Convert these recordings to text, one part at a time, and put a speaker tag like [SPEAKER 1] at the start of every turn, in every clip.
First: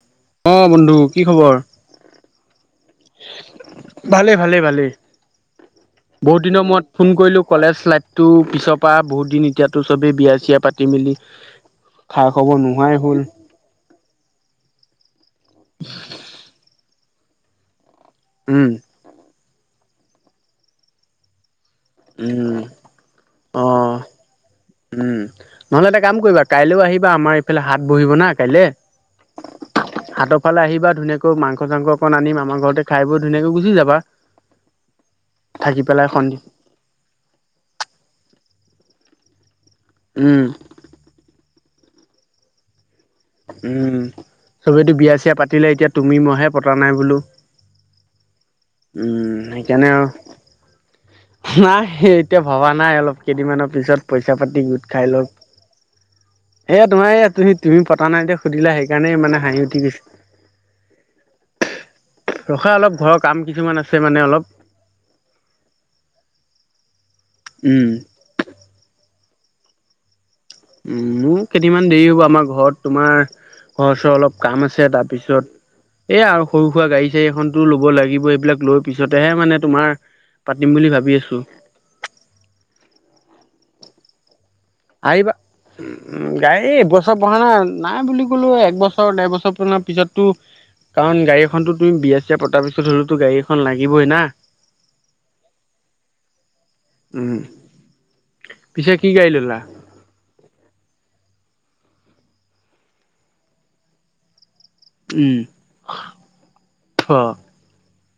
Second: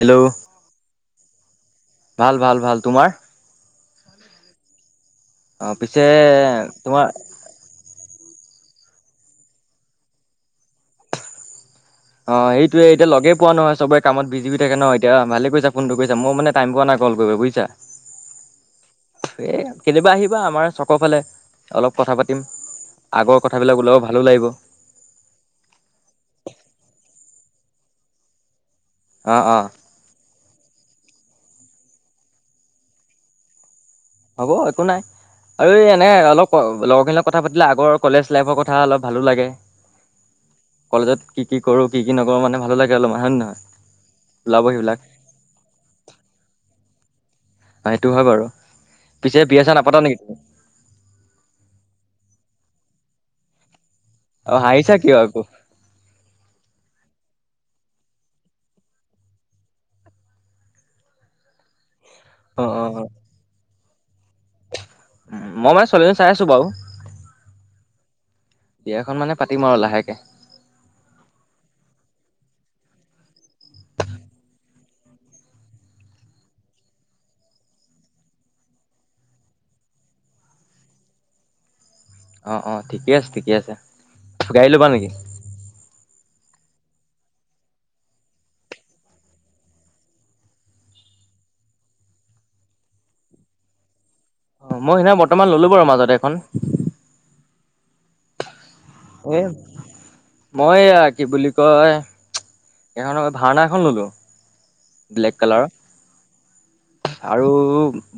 [SPEAKER 1] Hello.
[SPEAKER 2] অ বন্ধু কি খবৰ?
[SPEAKER 1] ভাল ভাল ভাল তোমাৰ?
[SPEAKER 2] ভালেই ভালেই ভালেই,
[SPEAKER 1] অ পিছে
[SPEAKER 2] বহুত দিনৰ মোৰত
[SPEAKER 1] তোমাৰ
[SPEAKER 2] ফোন কৰিলো কলেজ লাইফ- তো পিছৰ পৰা বহুত দিন এতিয়াতো চবেই বিয়া চিয়া পাতি মেলি- খা
[SPEAKER 1] অঁ
[SPEAKER 2] খবৰ
[SPEAKER 1] সেইটোয়ে
[SPEAKER 2] নোহোৱাই
[SPEAKER 1] এতিয়া
[SPEAKER 2] হ'ল
[SPEAKER 1] লগে পোৱা নহয় চবে- কামত বিজিও থাকে ন এতিয়া ভালে কৰিছা ফোনটো কৰিছা। মই টাইম পোৱা নাই কল কৰিব বুজিছা।
[SPEAKER 2] উম।
[SPEAKER 1] এ কেতিয়াবা আহিবা আমাৰ চকৰ ফালে অলপ কথা পাতিম।
[SPEAKER 2] উম
[SPEAKER 1] আগৰ
[SPEAKER 2] অ
[SPEAKER 1] কথাবিলাক ওলাব ভালো লাগিব।
[SPEAKER 2] উম, নহ'লে এটা কাম কৰিবা কাইলৈও আহিবা আমাৰ এইফালে হাট বহিব না কাইলে।
[SPEAKER 1] অঁ অঁ।
[SPEAKER 2] হাটৰফালে আহিবা ধুনীয়াকৈ মাংস চাংস অকণ আনিম আমাৰ ঘৰতে খাই বৈ ধুনীয়াকৈ গুচি যাবা।
[SPEAKER 1] হ'ব একো নাই আৰু
[SPEAKER 2] থাকি
[SPEAKER 1] এই
[SPEAKER 2] পেলাই
[SPEAKER 1] এনে
[SPEAKER 2] সন্ধি
[SPEAKER 1] অলপ লগৰখিন‌ লগত- কথা পাতিলে আগৰ কলেজ লাইফৰ কথা অলপ ভালো লাগে।
[SPEAKER 2] উম।
[SPEAKER 1] কলেজত কি কি কৰো, কি কি নকৰো মানে ভালো লাগে। গেলােি [unintelligible]
[SPEAKER 2] উম, চবেইেতো বিয়া চিয়া পাতিলে, এতিয়া তুমি মইহে পতা নাই বোলো।
[SPEAKER 1] সেইটো হয় বাৰু,
[SPEAKER 2] উম
[SPEAKER 1] পিছে বিয়া চিয়া
[SPEAKER 2] সেইকাৰণে আৰু
[SPEAKER 1] নাপাতা নেকি তুমি?
[SPEAKER 2] নাই সেই এতিয়া ভবা নাই অলপ কেইদিনমানৰ পিছত পইচা
[SPEAKER 1] অ
[SPEAKER 2] পাতি গোট
[SPEAKER 1] হাঁহিছা
[SPEAKER 2] খাই
[SPEAKER 1] কিয়
[SPEAKER 2] লওক।
[SPEAKER 1] আকৌ
[SPEAKER 2] এ, তোমাৰ এই তুমি তুমি পতা নাই তে সুধিলা সেইকাৰণে মানে হাঁহি উঠি গৈছে।
[SPEAKER 1] অ
[SPEAKER 2] ৰখা
[SPEAKER 1] অ
[SPEAKER 2] অলপ ঘৰৰ কাম কিছুমান আছে মানে অলপ।
[SPEAKER 1] মই মানে ছোৱালী এজনী চাই আছো বাৰু।
[SPEAKER 2] উম।
[SPEAKER 1] বিয়াখন মানে পাতিম আৰু লাহেকে।
[SPEAKER 2] উম, মোৰ কেইদিনান দেৰি হ'ব আমাৰ ঘৰত তোমাৰ ঘৰৰ ওচৰৰ অলপ কাম আছে তাৰপিছত- এ, আৰু সৰু সুৰা গাড়ী চাড়ী এখনতো ল'ব লাগিব এইবিলাক লৈ পিছতেহে মানে তোমাৰ- পাতিম বুলি ভাবি আছো।
[SPEAKER 1] অঁ অঁ, ঠিকে আছে ঠিকে আছে। গাড়ী ল'বা নেকি
[SPEAKER 2] আহিবা। গাড়ী এইবছৰ পঢ়া না নাই বুলি ক'লো একবছৰ ডেৰ বছৰ পৰ পিছতো- কাৰণ গাড়ী এখনটো তো বিয়া চিয়া পতাৰ পিছতো হলেতো গাড়ী এখন লাগিবই না।
[SPEAKER 1] অ' মই সেইদিনা বৰ্তমান ললো বাৰু মাজত এখন।
[SPEAKER 2] উম, পিছে কি গাড়ী
[SPEAKER 1] এ
[SPEAKER 2] ললা?
[SPEAKER 1] মই, এইয়া কি বুলি কয় এইখন ভাৰনা এখন ল'লোঁ। ব্লেক
[SPEAKER 2] উম।
[SPEAKER 1] কালাৰৰ। আৰু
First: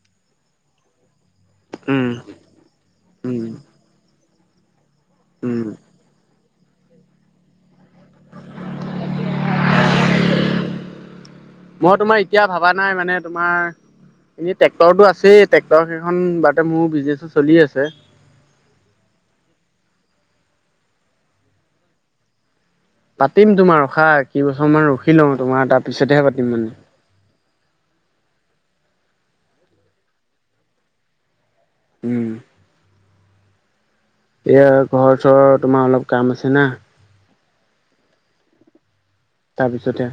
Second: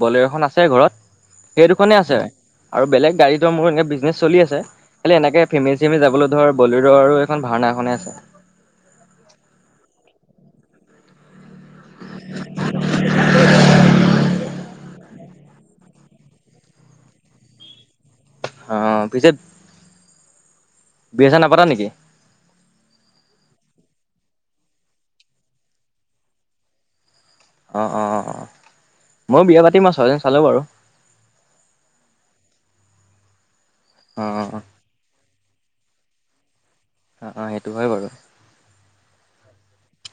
[SPEAKER 1] বলেৰু এখন আছে ঘৰত। সেই দুখনে
[SPEAKER 2] উম
[SPEAKER 1] আছে আৰু বেলেগ
[SPEAKER 2] উম
[SPEAKER 1] গাড়ীতো মোৰ এনেই বিজনেছ চলি আছে। খালি এনেকে
[SPEAKER 2] উম
[SPEAKER 1] ফেমিলি চেমিলি যাবলৈ ধৰ বলেৰু এখন ভাৰনা খনে আছে।
[SPEAKER 2] মই তোমাৰ এতিয়া ভবা নাই মানে তোমাৰ- এনেই ট্ৰেক্টৰটো আছেই, ট্ৰেকৰ কেইখন বাৰতে মোৰ বিজনেছো চলি আছে।
[SPEAKER 1] অঁ পিছে বিয়া চিয়া নাপতা নেকি?
[SPEAKER 2] পাতিম তোমাৰ ৰখা কেইবছৰমান ৰখি লওঁ তোমাৰ তাৰপিছতেহে পাতিম মানে।
[SPEAKER 1] অঁ অঁ অঁ অঁ ময়ো বিয়া পাতি মই ছোৱালজনী চালোঁ বাৰু।
[SPEAKER 2] উম।
[SPEAKER 1] অ অ
[SPEAKER 2] এয়া ঘৰ চৰৰ তোমাৰ অলপ কাম আছে না।
[SPEAKER 1] অঁ অঁ সেইটো হয় বাৰু।
[SPEAKER 2] তাৰপিছতে।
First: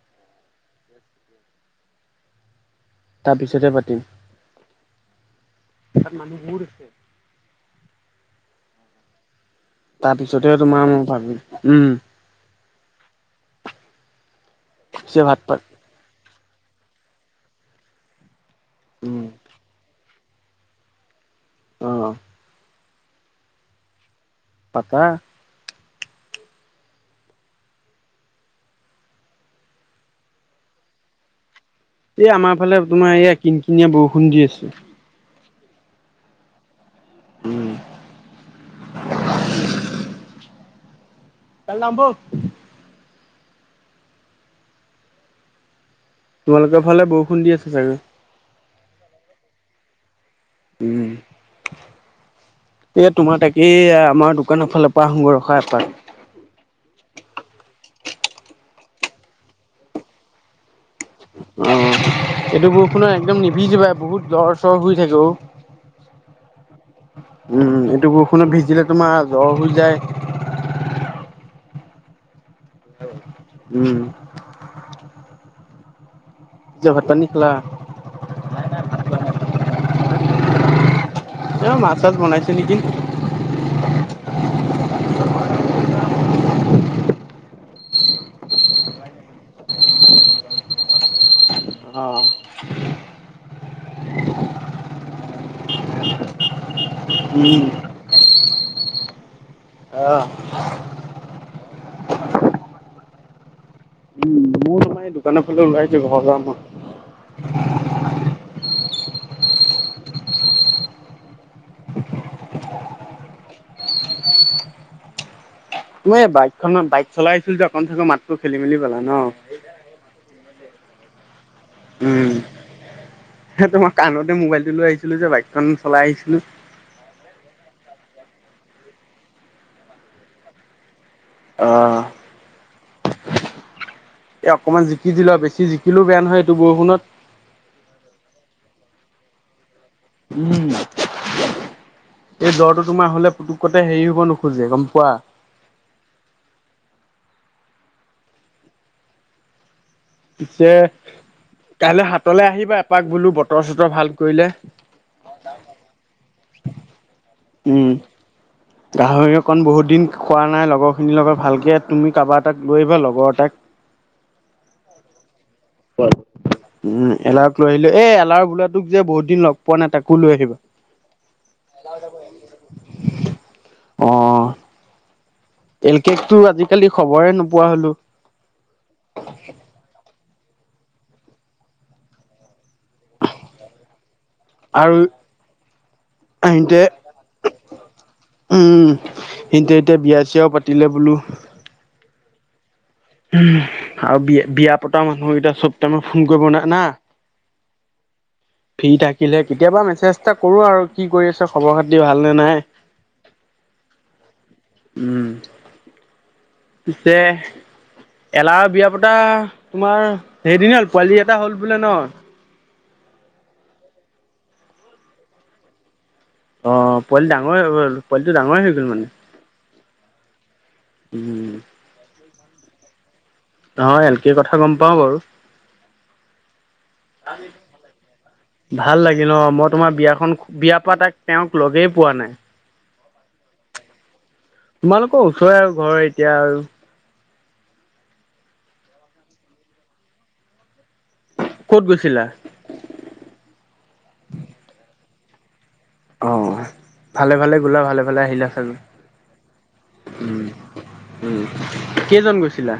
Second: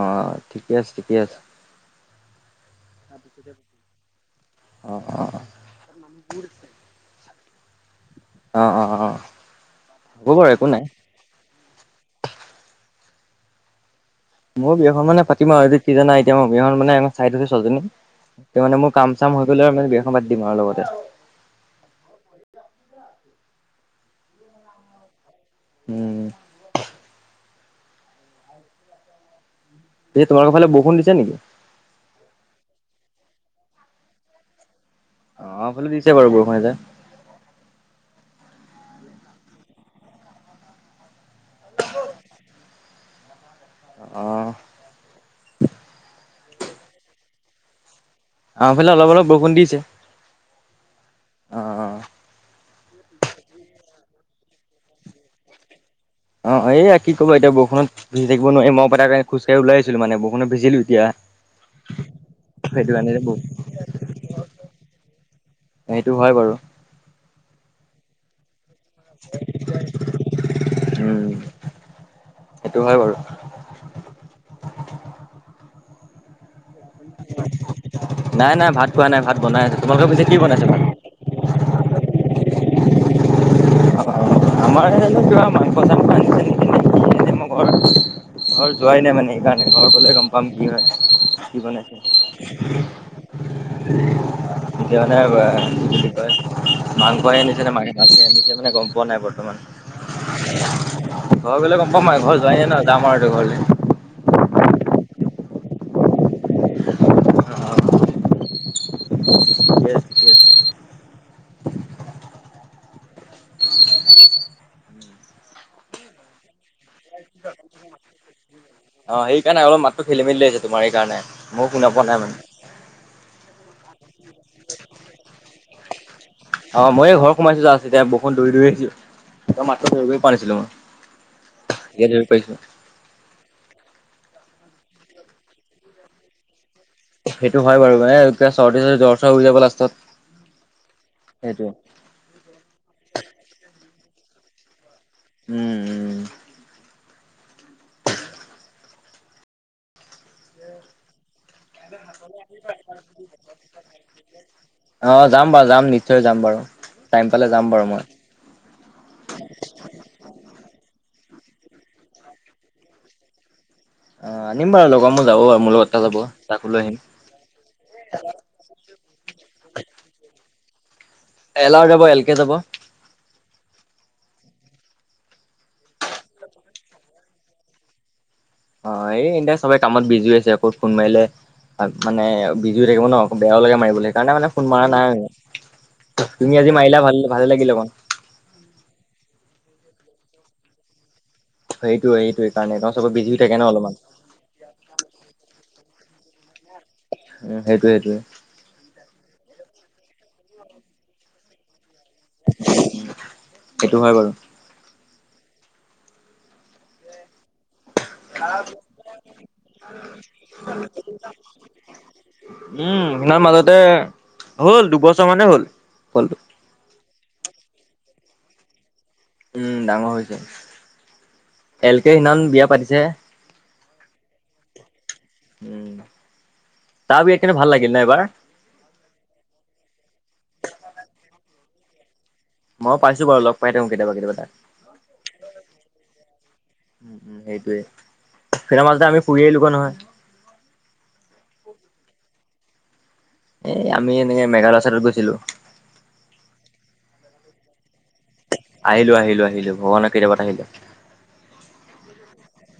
[SPEAKER 1] অঁহ ঠিকে আছে, ঠিকে আছে।
[SPEAKER 2] তাৰপিছতে পাতিম,
[SPEAKER 1] অ অ
[SPEAKER 2] তা'ত মানুহ বহুত আছে।
[SPEAKER 1] অ অ অ।
[SPEAKER 2] তাৰ
[SPEAKER 1] হ'ব বাৰু
[SPEAKER 2] পিছতেও
[SPEAKER 1] একো নাই
[SPEAKER 2] তোমাৰ মই ভাবিম উম।
[SPEAKER 1] মই বিয়াখন
[SPEAKER 2] পিছে
[SPEAKER 1] মানে
[SPEAKER 2] ভাত
[SPEAKER 1] পাতিম
[SPEAKER 2] পাত
[SPEAKER 1] আৰু এতিয়া কি জানা এতিয়া মই বিয়াখন মানে চাই থৈছোঁ ছোৱালীজনী। তই মানে মোৰ কাম
[SPEAKER 2] উম
[SPEAKER 1] চাম হৈ গ'লে আৰু মানে বিয়াখন পাতি দিম আৰু লগতে।
[SPEAKER 2] অহ। পাতা।
[SPEAKER 1] উম। সেই তোমোলোক ফালে বৰষুণৰ দিছে নেকি?
[SPEAKER 2] এই আমাৰ ফালে তোমাৰ এইয়া কিন কিনিয়া বৰষুণ দি আছো।
[SPEAKER 1] অহ। আমাৰ ফালেও দিছে বাৰু বৰষুণ এজাক।
[SPEAKER 2] উম। তাৰলে যাওঁ ব'ল।
[SPEAKER 1] অহ।
[SPEAKER 2] তোমালোকৰ ফালে বৰষুণ দি আছে চাগে?
[SPEAKER 1] আমাৰ ফালে অলপ, অলপ বৰষুণ দিছে।
[SPEAKER 2] উম।
[SPEAKER 1] অ
[SPEAKER 2] এই তোমাৰ তাকেই। আমাৰ দোকানৰ ফালৰ পৰা আহো গৈ ৰখা এপাক।
[SPEAKER 1] অ এইয়া কি কবা। এতিয়া বৰষুণত ভিজি থাকিব নোৱাৰিম মই পটকে খোজ কাঢ়ি ওলাই আহিছিলোঁ মানে বৰষুণত ভিজিলো- এতিয়া।
[SPEAKER 2] এইটো
[SPEAKER 1] সেইটো
[SPEAKER 2] বৰষুণত
[SPEAKER 1] কাৰণে
[SPEAKER 2] একদম নিভিজিবাই বহুত জ্বৰ-চৰ হৈ থাকে অ।
[SPEAKER 1] সেইটো হয় বাৰু।
[SPEAKER 2] উম উম। এইটো বৰষুণত ভিজিলে তোমাৰ জ্বৰ হৈ যায়।
[SPEAKER 1] উম। সেইটো হয় বাৰু।
[SPEAKER 2] উম। এতিয়া ভাত পানী খালা?
[SPEAKER 1] নাই নাই ভাত খোৱা নাই ভাত বনাই আছে। তোমালোকৰ পিছে কি বনাইছে ভাত?
[SPEAKER 2] এ' মাছ-চাছ বনাইছে নেকি।
[SPEAKER 1] অ আমাৰ সেই জানোঁ কিবা মাংস-চাংস আনিছে নে'কিয়ে। এ মই ঘৰত আছোঁ। ঘৰ যোৱাই নাই মানে সেইকাৰণে ঘৰ গ'লে গম পাম কি হয় কি বনাই।
[SPEAKER 2] [unintelligible]
[SPEAKER 1] এতিয়া মানে- কয় মাংস আনিছে
[SPEAKER 2] উম
[SPEAKER 1] নে মাকে মাছে আনিছে মানে গম পোৱা নাই বৰ বৰ্তমান।
[SPEAKER 2] আহ
[SPEAKER 1] ঘৰ গ'লে গম পাম আৰু ঘৰ যোৱাই নাই যাম আৰু এতিয়া ঘৰলে।
[SPEAKER 2] উম। মোৰ তোমাৰ এই দোকানৰ ফালে ওলাই আহিছোঁ ঘৰ যাম মই।
[SPEAKER 1] অহ। Gas gas.
[SPEAKER 2] [unintelligible] মই এই বাইকখনত বাইক চলাই আহিছিলোঁ যে অকণ-চাকণ মাতটো খেলি-মেলি পালা ন'?
[SPEAKER 1] টো খেলি-মেলি আহিছে তোমাৰ সেইকাৰণে। ময়ো শুনা পোৱা নাই
[SPEAKER 2] উম।
[SPEAKER 1] মানে
[SPEAKER 2] সেটোমা কাণতে মোবাইলটো লৈ আহিছিলোঁ যে বাইকখন চলাই আহিছিলোঁ।
[SPEAKER 1] অহ মইও ঘৰ সোমাইছোঁ যাচ। এতিয়া বৰষুণ দৌৰি দৌৰি আহিছোঁ। তোমাৰ মাত টো ধৰিবই পাৰা নাছিলোঁ মই।
[SPEAKER 2] অ
[SPEAKER 1] এতিয়া ধৰিব পাৰিছোঁ?
[SPEAKER 2] এই অকণমান জিকি দিলোঁ আৰু বেছি জিকিলোঁ বেয়া নহয় এইটো বৰষুণত।
[SPEAKER 1] সেইটো হয় বাৰু। মানে এতিয়া চৰ্দি-চৰ্দি জ্বৰ-চৰ হৈ যাব লাষ্টত সেইটোৱে।
[SPEAKER 2] এই জ্বৰটো তোমাৰ হ'লে পুতুকতে হেৰি হ'ব নোখোজে গম পোৱা।
[SPEAKER 1] উম। উম
[SPEAKER 2] পিছে কাইলৈ হাত- তলে আহিবা এপাক বোলোঁ বতৰ চতৰ ভাল কৰিলে।
[SPEAKER 1] অ যাম বাৰু যাম নিশ্চয় যাম বাৰু টাইম পালে যাম বাৰু মই।
[SPEAKER 2] [unintelligible] গাহৰি অকণ বহুত দিন খোৱা নাই লগৰখিনিৰ লগত ভালকে তুমি কাবা এটাক লৈ আহিবা লগৰ এটাক।
[SPEAKER 1] অঁহ নিম বাৰু লগত মোৰ যাব মোৰ লগত। এটা যাব তাকো লৈ আহিম
[SPEAKER 2] উমঁ, এলাহক লৈ আহিলো এই এলাহাৰৰ বোলাত- তোক যে বহুত দিন লগ পোৱা নাই তাকো লৈ আহিবা।
[SPEAKER 1] এলাও যাব এল কে যাব অ
[SPEAKER 2] অঁহ। এল কেকটো আজিকালি খবৰে নোপোৱা হ'লো।
[SPEAKER 1] অঁ এই এতিয়া চবেই কামত বিজি হৈ আছে আকৌ ফোন মাৰিলে মানে বিজি হৈ থাকিব ন'। বেয়াও লাগে মাৰিবলৈ সেইকাৰণে মানে ফোন মাৰা নাই আৰু। তুমি আজি মাৰিলা ভাল ভালে লাগিলে বাৰু।
[SPEAKER 2] উমঁ উমঁ। সিহঁনতেএতিয়া বিয়া-চিয়াও পাতিলে বোলো।
[SPEAKER 1] সেইটোৱেই সেইটোৱেই কাৰণে তেওঁ চবৰ বিজি হৈ থাকে ন অলপমান।
[SPEAKER 2] আৰু বিয়া বিয়া। পতা মানুহকেইটা চব টাইমত ফোন কৰিব ন না।
[SPEAKER 1] উম সেইটোৱে সেইটোৱে।
[SPEAKER 2] ফ্ৰী থাকিলহে কেতিয়াবা মেছেজ এটা কৰো আৰু কি কৰি আছ খবৰ খাতি ভাল নে নাই।
[SPEAKER 1] উম সেইটো হয় বাৰু।
[SPEAKER 2] উ'ম। পিছে। এলাহৰ বিয়া পতা তোমাৰ সেইদিন হ'ল পোৱালি এটা হ'ল বোলে ন।
[SPEAKER 1] উম সেই দিনা মাজতে হ'ল দুবছৰ মানে হ'ল পোৱালটো।
[SPEAKER 2] অঁ পোৱালি ডাঙৰ হৈ গ'ল, পোৱালিটো ডাঙৰেই হৈ গ'ল মানে।
[SPEAKER 1] উম ডাঙৰ হৈছে।
[SPEAKER 2] উ'ম।
[SPEAKER 1] এল কে সেদিনাখন বিয়া পাতিছে হে।
[SPEAKER 2] অহ এল কে কথা গম পাওঁ বাৰু।
[SPEAKER 1] উম তাৰ বিয়াত কিন্তু ভাল লাগিল ন এইবাৰ
[SPEAKER 2] ভাল লাগিল অঁ মই তোমাৰ বিয়াখন বিয়াৰ পা তাক তেওঁক লগেই পোৱা নাই।
[SPEAKER 1] মই পাইছো বাৰু লগ পাই থাকো কেতিয়াবা কেতিয়াবা তাক
[SPEAKER 2] তোমালোকৰ ওচৰে আৰু ঘৰ এতিয়া আৰু।
[SPEAKER 1] উম উম সেইটোৱে, সেইদিনা মাজতে আমি ফুৰি আহিলো গৈ নহয়।
[SPEAKER 2] ক'ত গৈছিলা?
[SPEAKER 1] এই আমি এনেকে মেঘালয় চাইটত গৈছিলো।
[SPEAKER 2] অঁ ভালে ভালে গ'লা ভালে ভালে আহিলা।
[SPEAKER 1] আহিলো আহিলো আহিলো ভগৱানৰ কৃপাত
[SPEAKER 2] উম
[SPEAKER 1] আহিলো।
[SPEAKER 2] উম কেইজন গৈছিলা?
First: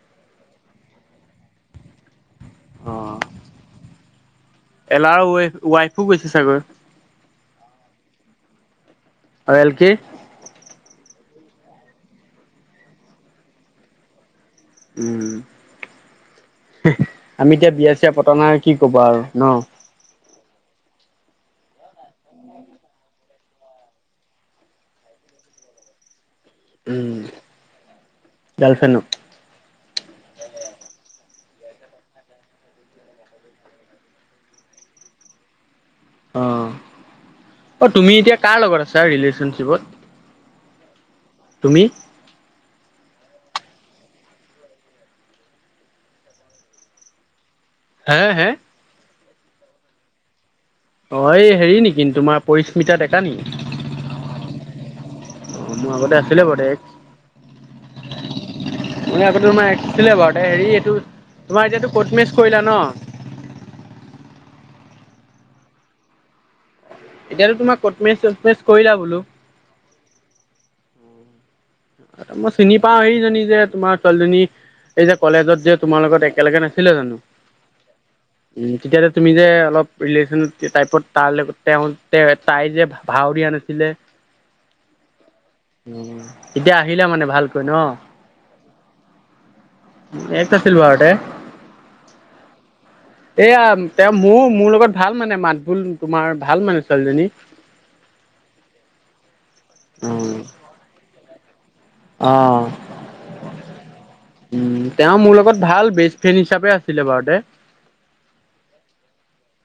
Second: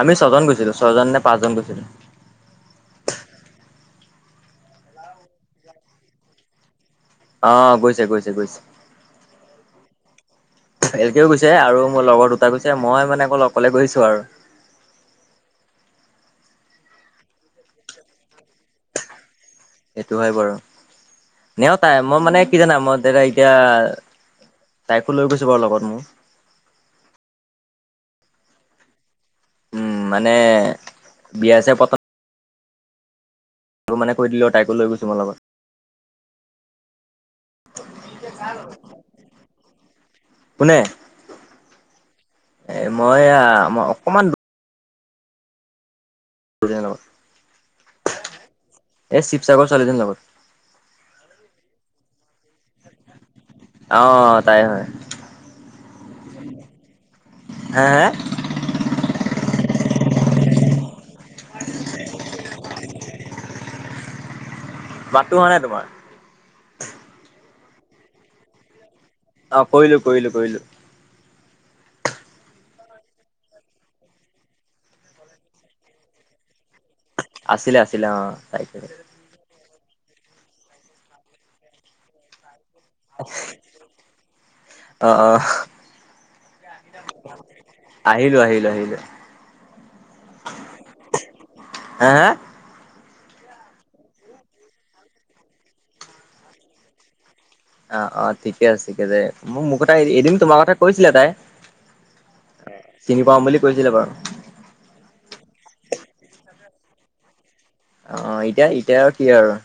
[SPEAKER 1] আমি ছয়জন গৈছিলো ছয়জন নে পাঁচজন গৈছিলো।
[SPEAKER 2] অ'হ। এলাৰ ৱাই ৱাইফো গৈছে চাগৈ।
[SPEAKER 1] অ গৈছে গৈছে গৈছে।
[SPEAKER 2] অ এলকে?
[SPEAKER 1] এল কেও গৈছে আৰু মোৰ লগৰ দুটা গৈছে, মই মানে অকলে গৈছো আৰু।
[SPEAKER 2] উম আমি এতিয়া বিয়া চিয়া পতা নাই কি কবা আৰু ন।
[SPEAKER 1] সেইটো হয় বাৰু, এনেও তাই মই মানে কি জানা মই দাদা এতিয়া- তাইকো লৈ গৈছো বাৰু লগত মোৰ।
[SPEAKER 2] উম, গাৰলফেনক।
[SPEAKER 1] উম মানে বিয়া চিয়া পতা। কৰো মানে কৈ দিলোঁ তাইক লৈ গৈছো মই লগত।
[SPEAKER 2] অঁ, অ তুমি এতিয়া কাৰ লগত আছা ৰিলেশ্যনশ্বিপত।
[SPEAKER 1] কোনে?
[SPEAKER 2] তুমি।
[SPEAKER 1] এ মই আম অকমান [unintelligible]
[SPEAKER 2] হে হে?
[SPEAKER 1] এই শিৱসাগৰ ছোৱালী এজনীৰ লগত।
[SPEAKER 2] অ এই হেৰি নেকি তোমাৰ পৰিচ মিতা ডেকা নি।
[SPEAKER 1] অ তাই হয়।
[SPEAKER 2] অ মোৰ আগতে আছিলি বাৰু এক্স।
[SPEAKER 1] হে হে
[SPEAKER 2] মানে আগতে তোমাৰ এক্স আছিলে বাৰুতে হেৰি এইটো, তোমাৰ এতিয়া কট মেৰিজ কৰিলা ন?
[SPEAKER 1] মাতো হোৱা নাই তোমাৰ?
[SPEAKER 2] এতিয়াতো তোমাক কটমেচ চটমেচ কৰিলা বোলো।
[SPEAKER 1] অ কৰিলো কৰিলো কৰিলো।
[SPEAKER 2] মই চিনি পাওঁ সেইজনী যে তোমাৰ ছোৱালীজনী এই যে কলেজত যে তোমাৰ লগত একেলগে নাছিলে জানো?
[SPEAKER 1] আছিলে আছিলে অ তাই
[SPEAKER 2] উম,
[SPEAKER 1] হয়।
[SPEAKER 2] তেতিয়া যে তুমি যে অলপ ৰিলেশ্যন টাইপত তাৰ লগত তেও তেওঁ তাই যে ভাউ দিয়া নাছিলে,
[SPEAKER 1] অ অ
[SPEAKER 2] অ। এতিয়া আহিলে মানে ভালকৈ ন!
[SPEAKER 1] আহিলো আহিলো আহিলো
[SPEAKER 2] এক আছিল বাৰতে
[SPEAKER 1] হা হা
[SPEAKER 2] এয়া, তেওঁ মোৰ মোৰ লগত ভাল মানে মাত বোল তোমাৰ ভাল মানে ছোৱালীজনী।
[SPEAKER 1] অ অ ঠিকে আছে ঠিকে আছে, মো মোক এ তাই এদিন তোমাৰ কথা কৈছিলে তাই?
[SPEAKER 2] অ।
[SPEAKER 1] চিনি পাওঁ বুলি কৈছিলে বাৰু
[SPEAKER 2] উম তেওঁ মোৰ লগত ভাল বেষ্ট ফ্ৰেণ্ড হিচাপে আছিলে বাৰু তাই।
[SPEAKER 1] অ' এতিয়া এতিয়া আৰু কি আৰু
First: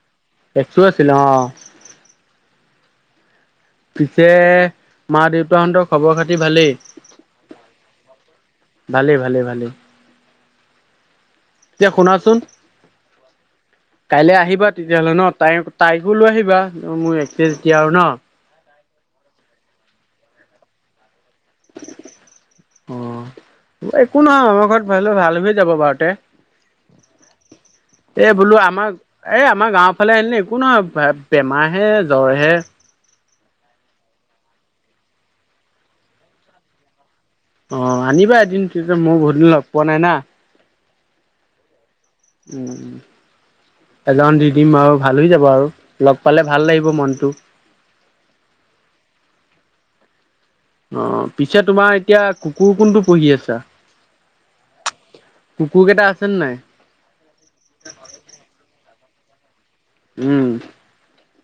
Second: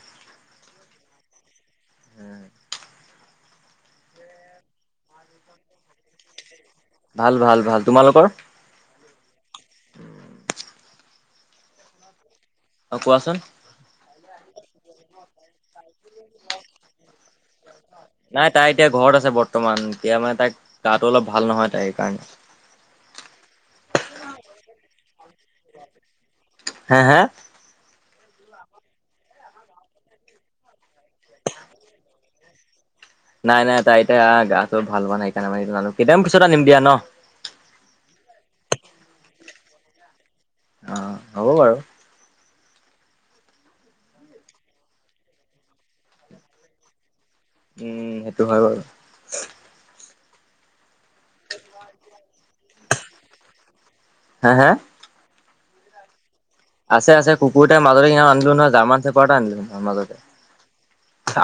[SPEAKER 2] এক্সো আছিল অ।
[SPEAKER 1] [unintelligible]
[SPEAKER 2] পিছে মা -দেউতাহঁতৰ খবৰ খাতি ভালেই?
[SPEAKER 1] ভাল ভাল ভাল। তোমালোকৰ?
[SPEAKER 2] ভালে, ভালে, ভালে, এতিয়া শুনাচোন?
[SPEAKER 1] অ কোৱাচোন?
[SPEAKER 2] কাইলৈ আহিবা তেতিয়াহ'লে ন তাই তাইকো লৈ আহিবা মোৰ এক্স এ যেতিয়া আৰু ন?
[SPEAKER 1] নাই তাই এতিয়া ঘৰত আছে বৰ্তমান, এতিয়া মানে তাই গাটো অলপ ভাল নহয় তাই সেইকাৰণে।
[SPEAKER 2] অ, একো নহয় আমাৰ ঘৰত ভাবিলে ভাল হ যাব বাৰুতে।
[SPEAKER 1] হে হে
[SPEAKER 2] এই বোলো আমাৰ এই আমাৰ গাঁওৰ ফালে আনিলে একো নহয় বেমাৰে, জ্বৰ হে।
[SPEAKER 1] নাই নাই তাই এতিয়া গাটো ভাল হোৱা নাই সেইকাৰণে জানো কেতিমান পিছত আনিম দিয়া ন?
[SPEAKER 2] অ আনিবা এদিন তেতিয়া মই বহুত দিন লগ পোৱা নাই না?
[SPEAKER 1] অ হ'ব বাৰু।
[SPEAKER 2] [unintelligible] এজন দি দিম আৰু ভাল হৈ যাব আৰু লগ পালে ভাল লাগিব মনটো।
[SPEAKER 1] উম সেইটো হয় বাৰু।
[SPEAKER 2] অ পিছে তোমাৰ এতিয়া কুকুৰ কোনটো পুহি আছা?
[SPEAKER 1] হে হে?
[SPEAKER 2] কুকুৰ কেইটা আছেনে নে নাই?
[SPEAKER 1] আছে আছে। কুকুৰতে মাজুলী নাম আনিলো নহয় জাৰমান চেপৰা এটা আনিলো মাজত।
[SPEAKER 2] উম।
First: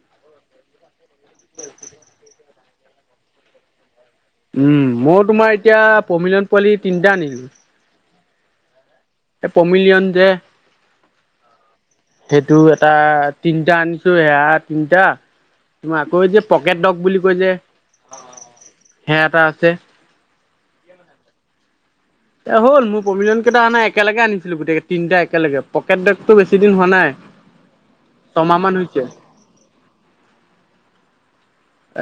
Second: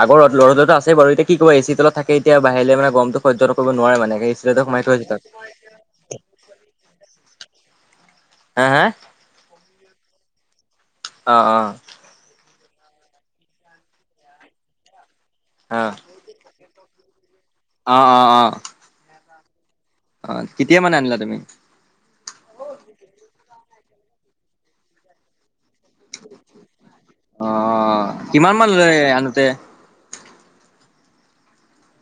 [SPEAKER 1] আগৰ‌ ৰদ লৰদু তো আছে বাৰু এতিয়া কি কৰিব এ চি তলত থাকে এতিয়া বাহ আহিলে মানে গৰমটো সহ্য কৰিব নোৱাৰে মানে তলতে সোমাই
[SPEAKER 2] উম,
[SPEAKER 1] থৈ আহিছো তাক।
[SPEAKER 2] মই তোমাৰ এতিয়া প্ৰমিলন পোৱালি তিনিটা আনিলো।
[SPEAKER 1] হা হা!
[SPEAKER 2] এ‌ পমিলিয়ন যে?
[SPEAKER 1] অ অ।
[SPEAKER 2] সেইটো এটা তিনিটা আনিছো সেয়া তিনিটা
[SPEAKER 1] অ
[SPEAKER 2] তোমাৰ আকৌ যে পকেট ডগ বুলি কয় যে।
[SPEAKER 1] অ' অ' অ'।
[SPEAKER 2] হে এটা আছে।
[SPEAKER 1] অ কেতিয়া মানে আনিলা তুমি?
[SPEAKER 2] এ হ'ল মোৰ প্ৰভিজনকেইটা অনা, একেলগে আনিছিলো গোটেকেইটা, তিনিটা একেলগে। পকেট বেগটো বেছি দিন হোৱা নাই। ছমাহ মান হৈছে।
[SPEAKER 1] নুঠে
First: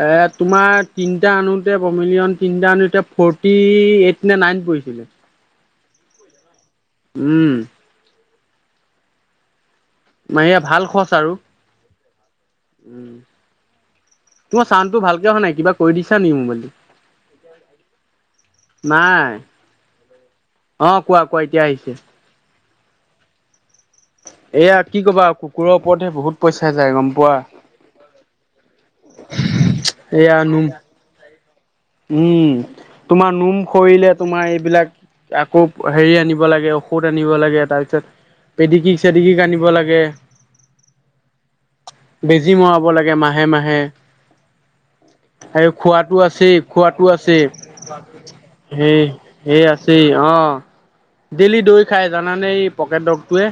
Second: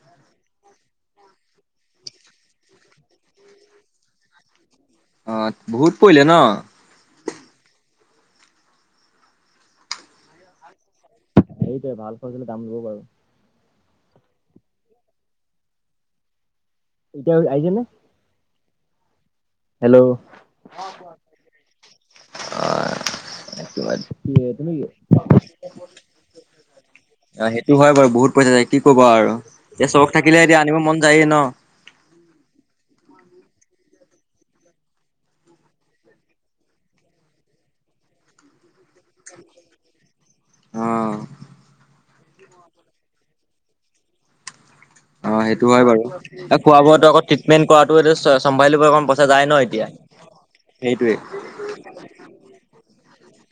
[SPEAKER 2] এ তোমাৰ তিনিটা আনোতে, পমিলিয়ন তিনিটা আনোতে ফৰ্টি-এইট নে নাইন পৰিছিলে।
[SPEAKER 1] অ' বহুত পৰিলে ন?
[SPEAKER 2] উম। মায়া, ভাল খৰচ আৰু!
[SPEAKER 1] সেইটোৱে, ভাল কৈ পেনি দাম ল'ব বাৰু!
[SPEAKER 2] উম। তোমাৰ চাউণ্ডটো ভালকে অহা নাই। কিবা কৰি দিছা নি মোবাইলটো?
[SPEAKER 1] এতিয়া আহিছে নে
[SPEAKER 2] নাই।
[SPEAKER 1] হেল্ল'।
[SPEAKER 2] অ কোৱা কোৱা এতিয়া আহিছে।
[SPEAKER 1] অ' হেপ্পী বাৰ্থডে কি এটো
[SPEAKER 2] এয়া
[SPEAKER 1] নেকি?
[SPEAKER 2] কি কবা কুকুৰৰ ওপৰতহে বহুত পইচা যায় গম পোৱা।
[SPEAKER 1] অ' সেই টো হয় বাৰু! বহুত পইচা যায় কি ক'বা আৰু! এতিয়া চখ
[SPEAKER 2] এয়া
[SPEAKER 1] থাকিলে এতিয়া
[SPEAKER 2] নোম
[SPEAKER 1] আনিব মন যায়েই ন?
[SPEAKER 2] উম তোমাৰ নোম সৰিলে, তোমাৰ এইবিলাক আকৌ হেৰি আনিব লাগে, ঔষধ আনিব লাগে। তাৰ পিছত পেডিকি-চেডিকিক আনিব লাগে।
[SPEAKER 1] অ'।
[SPEAKER 2] বেজি মৰাব লাগে মাহে-মাহে।
[SPEAKER 1] অ সেইটো
[SPEAKER 2] আৰু
[SPEAKER 1] হয় বাৰু
[SPEAKER 2] খোৱাটো আছেই,
[SPEAKER 1] খোৱা বোৱাটো
[SPEAKER 2] খোৱাটো
[SPEAKER 1] আকৌ
[SPEAKER 2] আছেই।
[SPEAKER 1] ট্ৰিটমেণ্ট কৰাটো এইটো চম্ভালি
[SPEAKER 2] সেই সেই আছে। তেই অ'।
[SPEAKER 1] সেইটোৱেই।
[SPEAKER 2] ডেইলি দৈ খায় জানানে? এই পকেট ডগটোৱে।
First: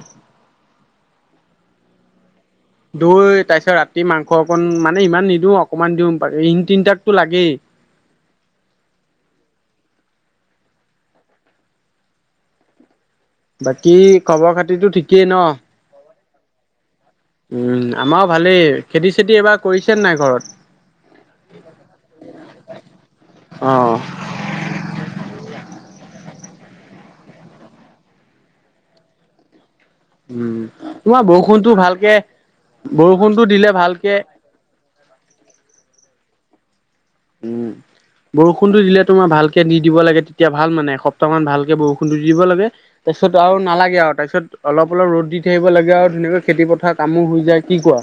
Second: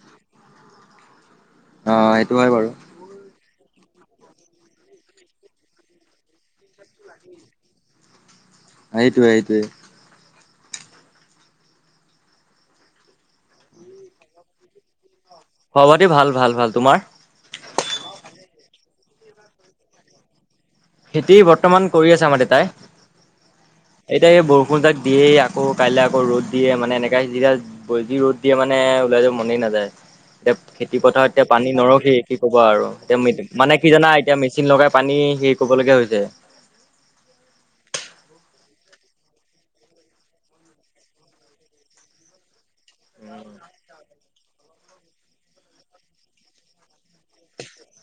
[SPEAKER 1] অ' সেইটো হয় বাৰু!
[SPEAKER 2] দৈ, তাৰপিছত ৰাতি মাংস অকণ, মানে ইমান নিদিওঁ অকমান দিওঁ। বা ইন তিনিটাকতো লাগেই।
[SPEAKER 1] সেইটোৱে সেইটোৱে।
[SPEAKER 2] বাকী খবৰ-খাতিটো ঠিকেই ন?
[SPEAKER 1] খবৰ-খাতি ভাল ভাল ভাল। তোমাৰ?
[SPEAKER 2] উম। আমাও ভালেই। খেতি-চেতি এইবাৰ কৰিছেনে নাই ঘৰত?
[SPEAKER 1] খেতি বৰ্তমান কৰি আছে আমাৰ দেতাই।
[SPEAKER 2] অ
[SPEAKER 1] এতিয়া এই বৰষু ষুণজাক দিয়েই, আকৌ কাইলে আকৌ ৰ'দ দিয়ে মানে, এনেকা হিজিৰাজ বৈগি ৰ'দ দিয়ে মানে, ওলাই যাব মনেই নাযায়।
[SPEAKER 2] উম,
[SPEAKER 1] এতিয়া
[SPEAKER 2] তোমাৰ
[SPEAKER 1] খেতিপথাৰত এতিয়া পানী
[SPEAKER 2] বৰষুণটো ভালকে
[SPEAKER 1] নৰখেই কি ক'বা আৰু! এতিয়া মে
[SPEAKER 2] বৰষুণটো দিলে
[SPEAKER 1] মানে কি জানা
[SPEAKER 2] ভালকে
[SPEAKER 1] এতিয়া মেচিন চিন লগাই পানী হেৰি কৰিবলগীয়া হৈছে।
[SPEAKER 2] উম। বৰষুণটো দিলে তোমাৰ ভালকে দি দিব লাগে। তেতিয়া ভাল মানে, এসপ্তাহমান ভালকে বৰষুণটো দি দিব লাগে! তাৰপিছত আৰু নালাগে আৰু! তাৰপিছত অলপ অলপ ৰ'দ দি থাকিব লাগে আও, ধুনীয়াকৈ খেতিপথাৰৰ কামো হৈ এতিয়া কি কোৱা?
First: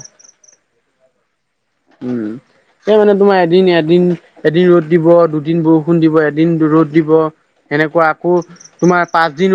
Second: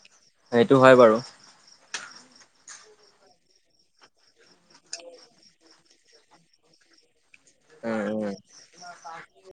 [SPEAKER 1] সেইটো হয় বাৰু।
[SPEAKER 2] উম। এই মানে তোমাৰ এদিন এদিন, এদিন ৰ'দ দিব! দুদিন বৰষুণ দিব! এদিন ৰ'দ দিব! সেনেকুৱা
[SPEAKER 1] উম উম
[SPEAKER 2] আকৌ, তোমাৰ পাঁচ দিন ৰ'দ